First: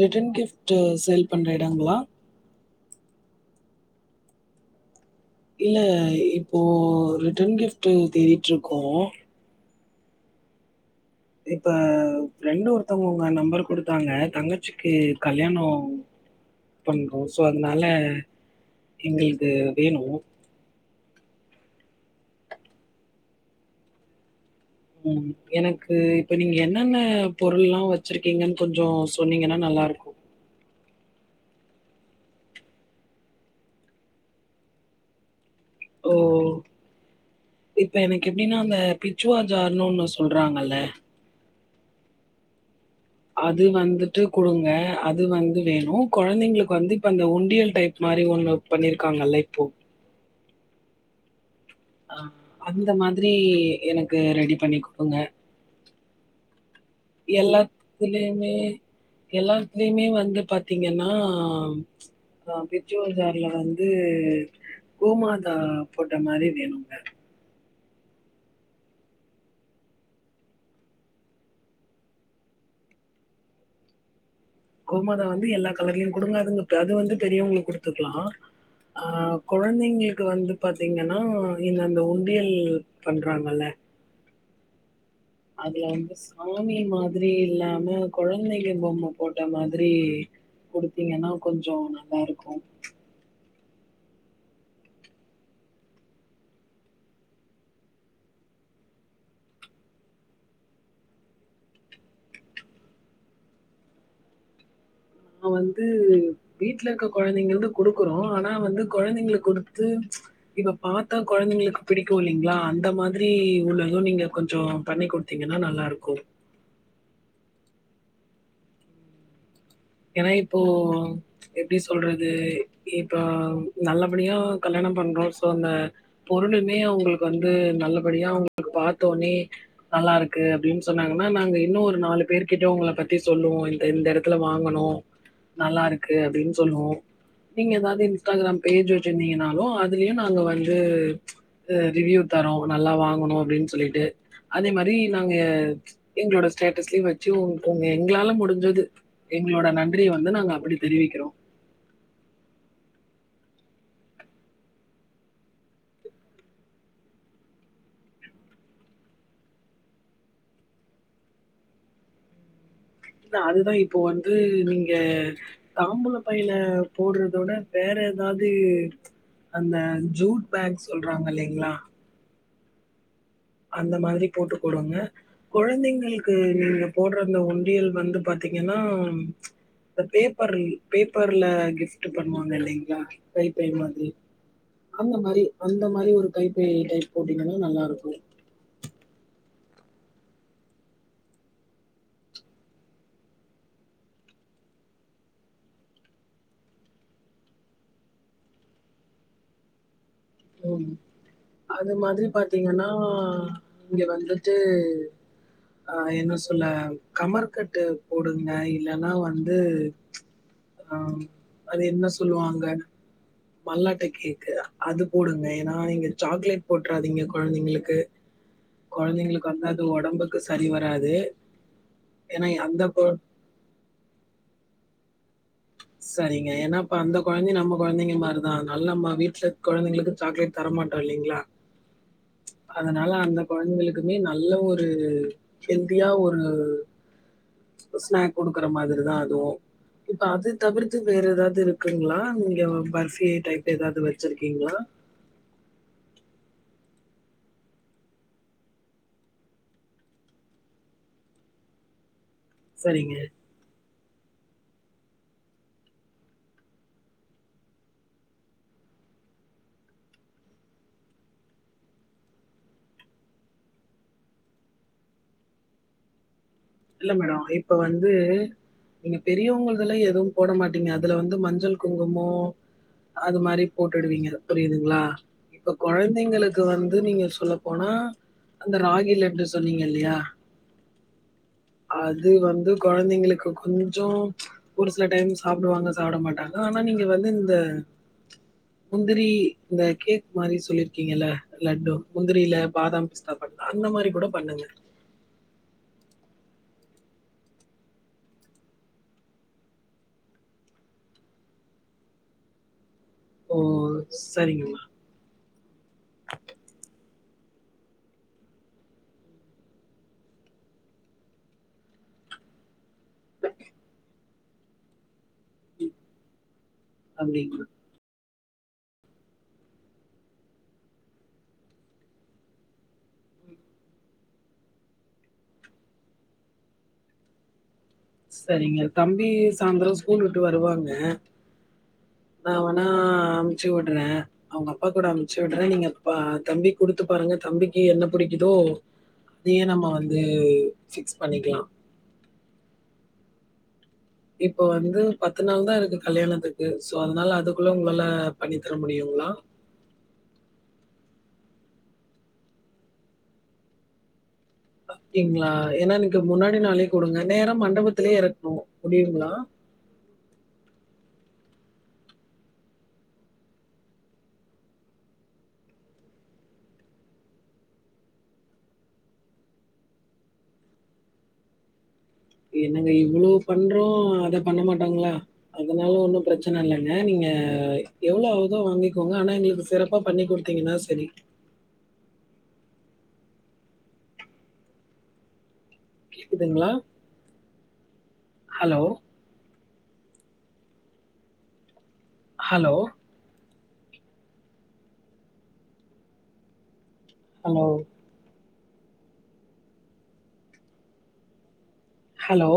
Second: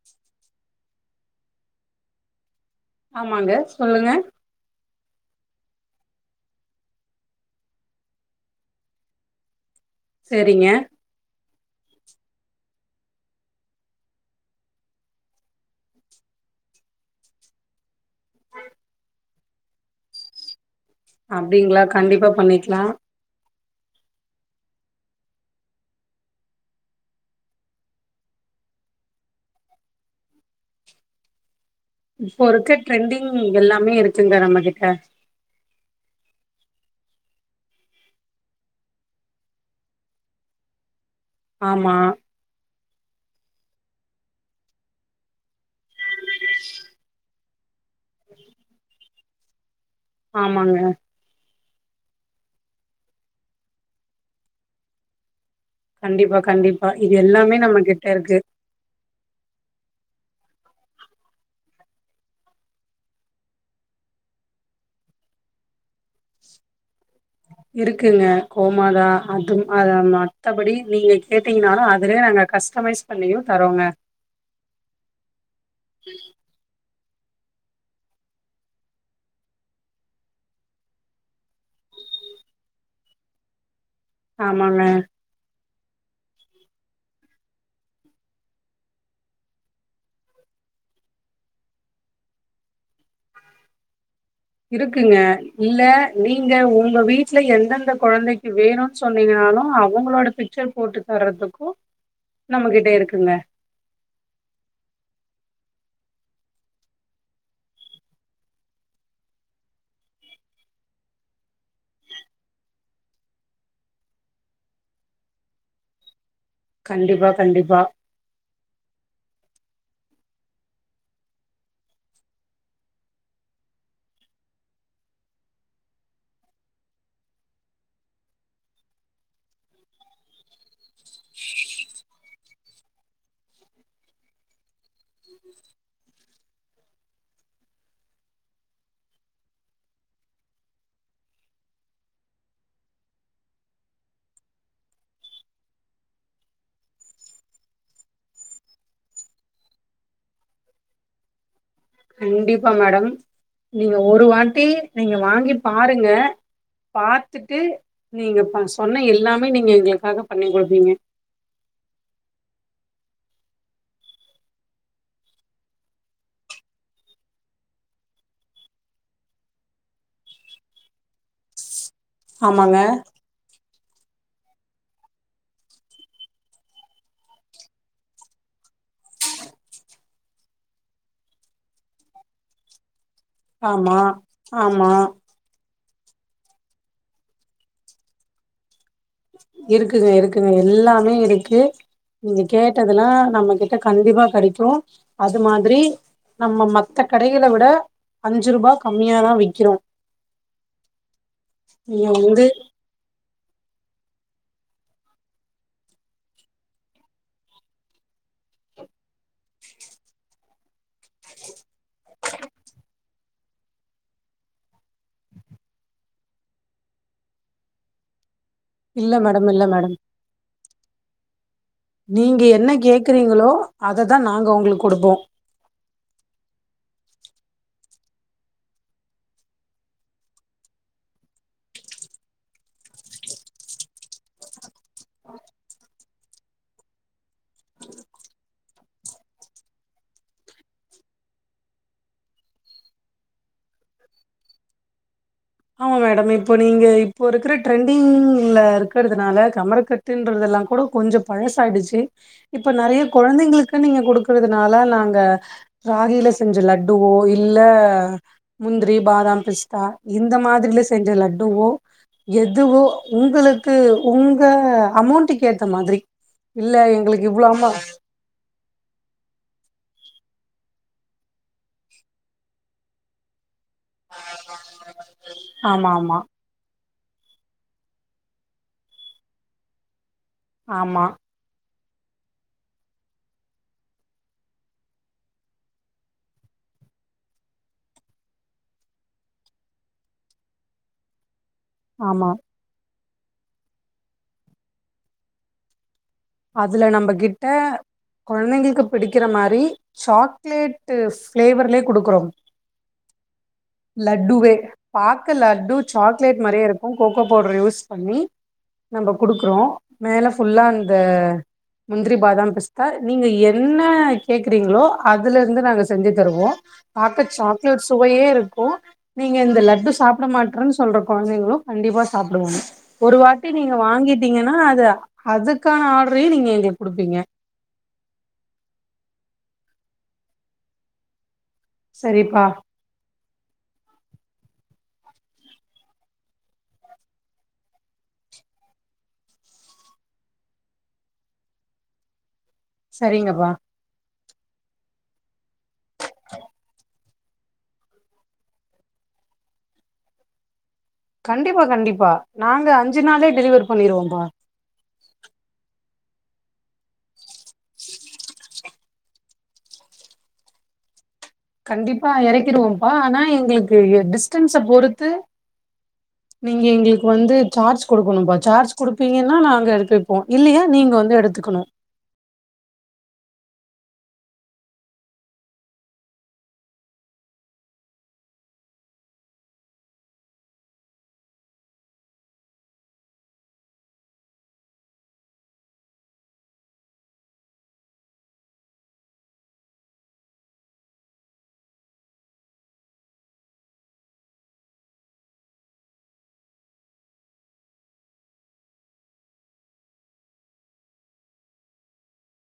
Return gift sale பண்ற எடங்களா ஆமாங்க சொல்லுங்க இல்ல இப்போ ரிட்டன் கிஃப்ட்டு தேடிட்டு இருக்கோ சேரிங்க இப்ப ஃப்ரெண்டு ஒருத்தவுங்க ஒங்க நம்பர் குடுத்தாங்க தங்கச்சிக்கி கல்யாணோ பண்றோ ஸோ அதுனால எங்களுக்கு வேணு அப்டிங்களா கண்டிப்பா பண்ணிக்கலா ம் எனக்கு இப்ப நீங்க என்னென்ன பொருள்ல்லா வச்சிருக்கீங்கன்னு கொஞ்சோ சொன்னீங்கன்னா நல்லா இருக்கு இப்போ இருக்க ட்ரெண்டிங் எல்லாமே இருக்குங்க நம்ம கிட்ட ஓ இப்ப எனக்கு எப்டின்னா அந்த பிச்சுவா ஜார்னுு ஒன்னு சொல்றாங்கல்ல ஆமா அது வந்துட்டு குடுங்க அது வந்து வேணு கொழந்தைங்களுக்கு வந்து இப்ப அந்த உண்டியல் டைப் மாரி ஒன்னு பண்ணிருக்காங்கல்ல இப்போ ஆமாங்க அ அந்த மாதிரி எனக்கு ரெடி பண்ணி குடுங்க கண்டிப்பா கண்டிப்பா இது எல்லாமே நம்ம கிட்ட இருக்கு எல்லாத்துலயுமே எல்லாத்துலயுமே வந்து பாத்தீங்கன்னா ஆ பிச்சுவல்ஜார்ல வந்து கோமாதா போட்ட மாரி வேணுங்க இருக்குங்க கோமாதா அதும் அத மத்தபடி நீங்க கேட்டீங்கனாலு அதுலயே நாங்க கஸ்டமைஸ் பண்ணியு தரோங்க கோமாதா வந்து எல்லா கலர்லயு குடுங்க அது [unintelligible] அது வந்து பெரியவங்களுக்கு குடுத்துக்கலா ஆ கொழந்தைங்களுக்கு வந்து பாத்தீங்கன்னா இந்த அந்த உண்டியல் பண்றாங்கல்ல ஆமாங்க அதுல வந்து சாமி மாதிரி இல்லாம கொழந்தைங்க பொம்ம போட்ட மாதிரி குடுத்தீங்கன்னா கொஞ்சோ நல்லா இருக்கு இருக்குங்க இல்ல நீங்க உங்க வீட்ல எந்தெந்த கொழந்தைக்கு வேணு சொன்னீங்கன்னாலு அவுங்களோட பிக்சர் போட்டு தர்றதுக்கு நம்மகிட்ட இருக்குங்க நா வந்து வீட்ல இருக்க கொழந்தைங்கள்து குடுக்குறோ ஆனா வந்து கொழந்தைகளுக் குடுத்து இப்ப பாத்தா கொழந்தைங்களுக் பிடிக்கு இல்லைங்ளா அந்த மாதிரி உள்ளது நீங்க கொஞ்சோ பண்ணி குட்த்தீங்கனா நல்லாருக்கு கண்டிப்பா கண்டிப்பா ஏனா இப்போ எப்டி சொல்றது இப்போ நல்லபடியா கல்யாணம் பண்றோ சோ அந்த பொருளுமே அவூங்களுக்கு வந்து நல்லபடியா அவுங்களுக்கு பாத்தே ஒன்னே நல்லா இருக்கு அப்டின் சொன்னாங்கன்னா நாங்க இன்னு ஒரு நாலு பேர்கிட்டே உங்கள பத்தி சொல்லுவோ இந்த இந்த எடத்துல வாங் குனோ நல்லா இருக்கு அப்டீன் சொல்லுவோ நீங்கே எதாவ்து இன்ஸ்டாகிராம் பேஜ் வெச்சிருந்தீங்கனாலு அதுலியு நாங்க வந்து அ ரிவ்யூ தரோ நல்லா வாங்குனோ அப்டின் சொல்லிட்டு அதே மாரி நாங்க எங்களோட ஸ்டேட்டஸ்லியு வெச்சி உ உங்க எங்ளாலே முடிஞ்சது எங்களோட நன்றிய வந்து நாங்க அப்பிடி தெரிவிக்கிறோ கண்டிப்பா மேடம் நீங்க ஒரு வாட்டி நீங்க வாங்கி பாருங்க பாத்துட்டு நீங்க ப சொன்ன எல்லாமே நீங்க எங்களுக்காக பண்ணி குடுப்பீங்க இல்ல அதுதா இப்போ வந்து நீங்க தாம்புல பைல போடுறதோட வேற எதாது அந்த ஜூட் பேக் சொல்றாங்கில்லைங்ளா ஆமாங்க அந்த மாதிரி போட்டு குடுங்க கொழந்தைங்களுக்கு நீங்க போடுற அந்த உண்டியல் வந்து பாத்தீங்கன்னா அ பேப்பர் பேப்பர்ல கிஃப்ட்டு பண்வாங்க இல்லைங்ளா கைப்பை ஆமா மாதிரி ஆமா அந்த மாரி அந்த மாரி ஒரு கைப்பை டைப் போட்டீங்கன்னா நல்லா இருக்கு இருக்குங்க இருக்குங்க எல்லாமே இருக்கு நீங்கே கேட்டதுலா நம்ம கிட்ட கண்டிப்பா கெடைக்கு அது மாதிரி நம்ம மத்த கடைகளை விட அஞ்சுருபா கம்மியாதா விக்கிறோ ம் அது நீங்க மாதிரி வந்து பாத்தீங்கன்னா இங்க வந்துட்டு ஆ என்னே சொல்ல கமர்கட்டு போடுங்க இல்லனா வந்து ஆ அது என்ன சொல்லுவாங்க மல்லாட்ட கேக்கு அது போடுங்க ஏனா நீங்க சாக்லேட் போட்றாதீங்க கொழந்தைங்களுக்கு இல்ல கொழந்தைங்களுக்கு மேடம் இல்ல வந்து அது மேடம் ஒடம்புக்கு சரி வராது நீங்க ஏன்னா என்ன அந்த கொ கேக்குறீங்களோ அததா நாங்க உங்களுக் குடுப்போ சரிங்க ஏனா இப்ப அந்த கொழந்த நம்ம கொழந்தைங்க மாரிதா அத்னால் நம்ம வீட்ல கொழந்தைங்ளுக்கு சாக்லேட் தரமாட்டோ இல்லைங்களா அதனால அந்த கொழந்தைகளுக்குமே நல்ல ஒரு ஹெல்தியா ஒரு ஸ்நாக் குடுக்குற மாதிரிதா அதுவு இப்ப அது தவிர்த்து வேற எதாவ்து இருக்குங்ளா நீங்க பஃர்பி ஐட்ட இ துஎதாவ்து வச்சிருக்கீங்ளா ஆமா மேடம் இப்போ நீங்கே இப்போ இருக்கிற ட்ரெண்டிங்ல இருக்கிறதுனால கமர்க்கட் டுன்றதெல்லா கூடோ கொஞ்சோ பழசாய்டுச்சி இப்ப நெறைய சரிங்க. கொழந்தைங்களுக் கு நீங்க குடுக்குறதுனால நாங்க ராகில செஞ்ச லட்டுவோ இல்ல முந்திரி பாதாம் பிஸ்தா இந்த மாதிரிலே செஞ்ச லட்டுவோ எதுவோ உங்களுக்கு உங்க அமௌண்ட்டுக்கு ஏத்த மாதிரி இல்ல எங்களுக்கு இவ்ல ஆமா இது நீங்க பெரியவங்கள்துல்லா எதுவு போட மாட்டீங்க அதுல வந்து மஞ்சள் குங்குமோ அது மாதிரி போட்டுடுவீங்க புரியுதுங்களா இப்போ ஆமா ஆமா குழந்தைங்களுக்கு க்கு வந்து நீங்க சொல்ல போனா அந்த ராகி லாட்டு சொன்னீங்க இல்லயா ஆமா அது வந்து குழந்தைங்களுக்கு கொஞ்சோ ஒரு சில டைம் சாப்டுவாங்க சாப்ட மாட்டாங்க ஆனா நீங்க வந்து இந்த முந்திரி இந்த கேக் மாதிரி சொல்லிருக்கீங்கள்ள லட்டு ஆமா முந்திரியில பாதாம் பிஸ்தா பண்ணலா அந்த மாதிரி கூட பண்ணுங்க அதுல நம்ம கிட்ட குழந்தைங்களுக்கு பிடிக்கிற மாதிரி சாக்லேட்டு ஃப்ளேவர்லே கொடுக்குறோம் ஓ லட்டுவே சரிங்கம்மா பார்க லட்டு சாக்லேட் மாறியே இருக்கும் கோகோ பவுடர் யூஸ் பண்ணி நம்ம கொடுக்குறோம் மேலே ஃபுல்லா அந்த முந்திரி பாதான் பிஸ் நீங்க என்ன கேக்குறீங்களோ அதுல இருந்து நாங்க செஞ்சு தருவோ பாக்க அப்டிங்களா சாக்லேட் சுவையே இருக்கு இப்போ நீங்க இந்த லட்டு சாப்ட மாட்டன்னு சொல்ற குழந்தைங்களு கண்டிப்பா சாப்டுவாங்க ஒரு வாட்டி நீங்க வாங்கிட்டீங்கன்னா அது அதுக்கான ஆர்டரையு நீங்க எங்களுக்கு கொடுப்பீங்க சரிங்க தம்பி சாயந்திர ஸ்கூல் விட்டு வருவாங்க சரிப்பா நா நா அமுச்சு விடுற அவங்க அப்பா கூட அமுச்சு விடுற நீங்கப்ப தம்பி கொடுத்து பாருங்க தம்பிக்கு என்ன பிடிக்குதோ அதய நம்ம வந்து ஃபிக்ஸ் பண்ணிக்கலா சரிங்கப்பா இப்ப வந்து பத்து நாள் தா இருக்கு கல்யாணத்துக்கு சோ அதனால அதுக்குள்ள உங்களால பண்ணி தர முடியுங்களா கண்டிப்பா கண்டிப்பா நாங்க அஞ்சு நாளே டெலிவர் பண்ணிடுவோப்பா அப்டிங்களா ஏன்னா எனக்கு முன்னாடி நாளே கொடுங்க நேரா மண்டபத்திலயே இறக்கணு முடியுங்களா கண்டிப்பா இறக்கிடுவோம்ப்பா ஆனா எங்களுக்கு டிஸ்டன்ஸ பொறுத்து நீங்க எங்களுக்கு வந்து சார்ஜ் கொடுக்கணும்ப்பா சார்ஜ் கொடுப்பீங்கன்னா நா நாங்க எடுத்து வைப்போம் இல்லயா நீங்க வந்து எடுத்துக்கணு என்னங்க இவ்ளோ பண்றோ அத பண்ண மாட்டாங்களா அதனால ஒன்னு பிரச்சன இல்லங்க நீங்க எவ்ளோ ஆகுதோ வாங்கிக்கோங்க ஆனா எங்களுக்கு சிறப்பா பண்ணி கொடு த்தீங்கன்னா சரி கேக்குதுங்களா ஹலோ ஹலோ ஹலோ ஹலோ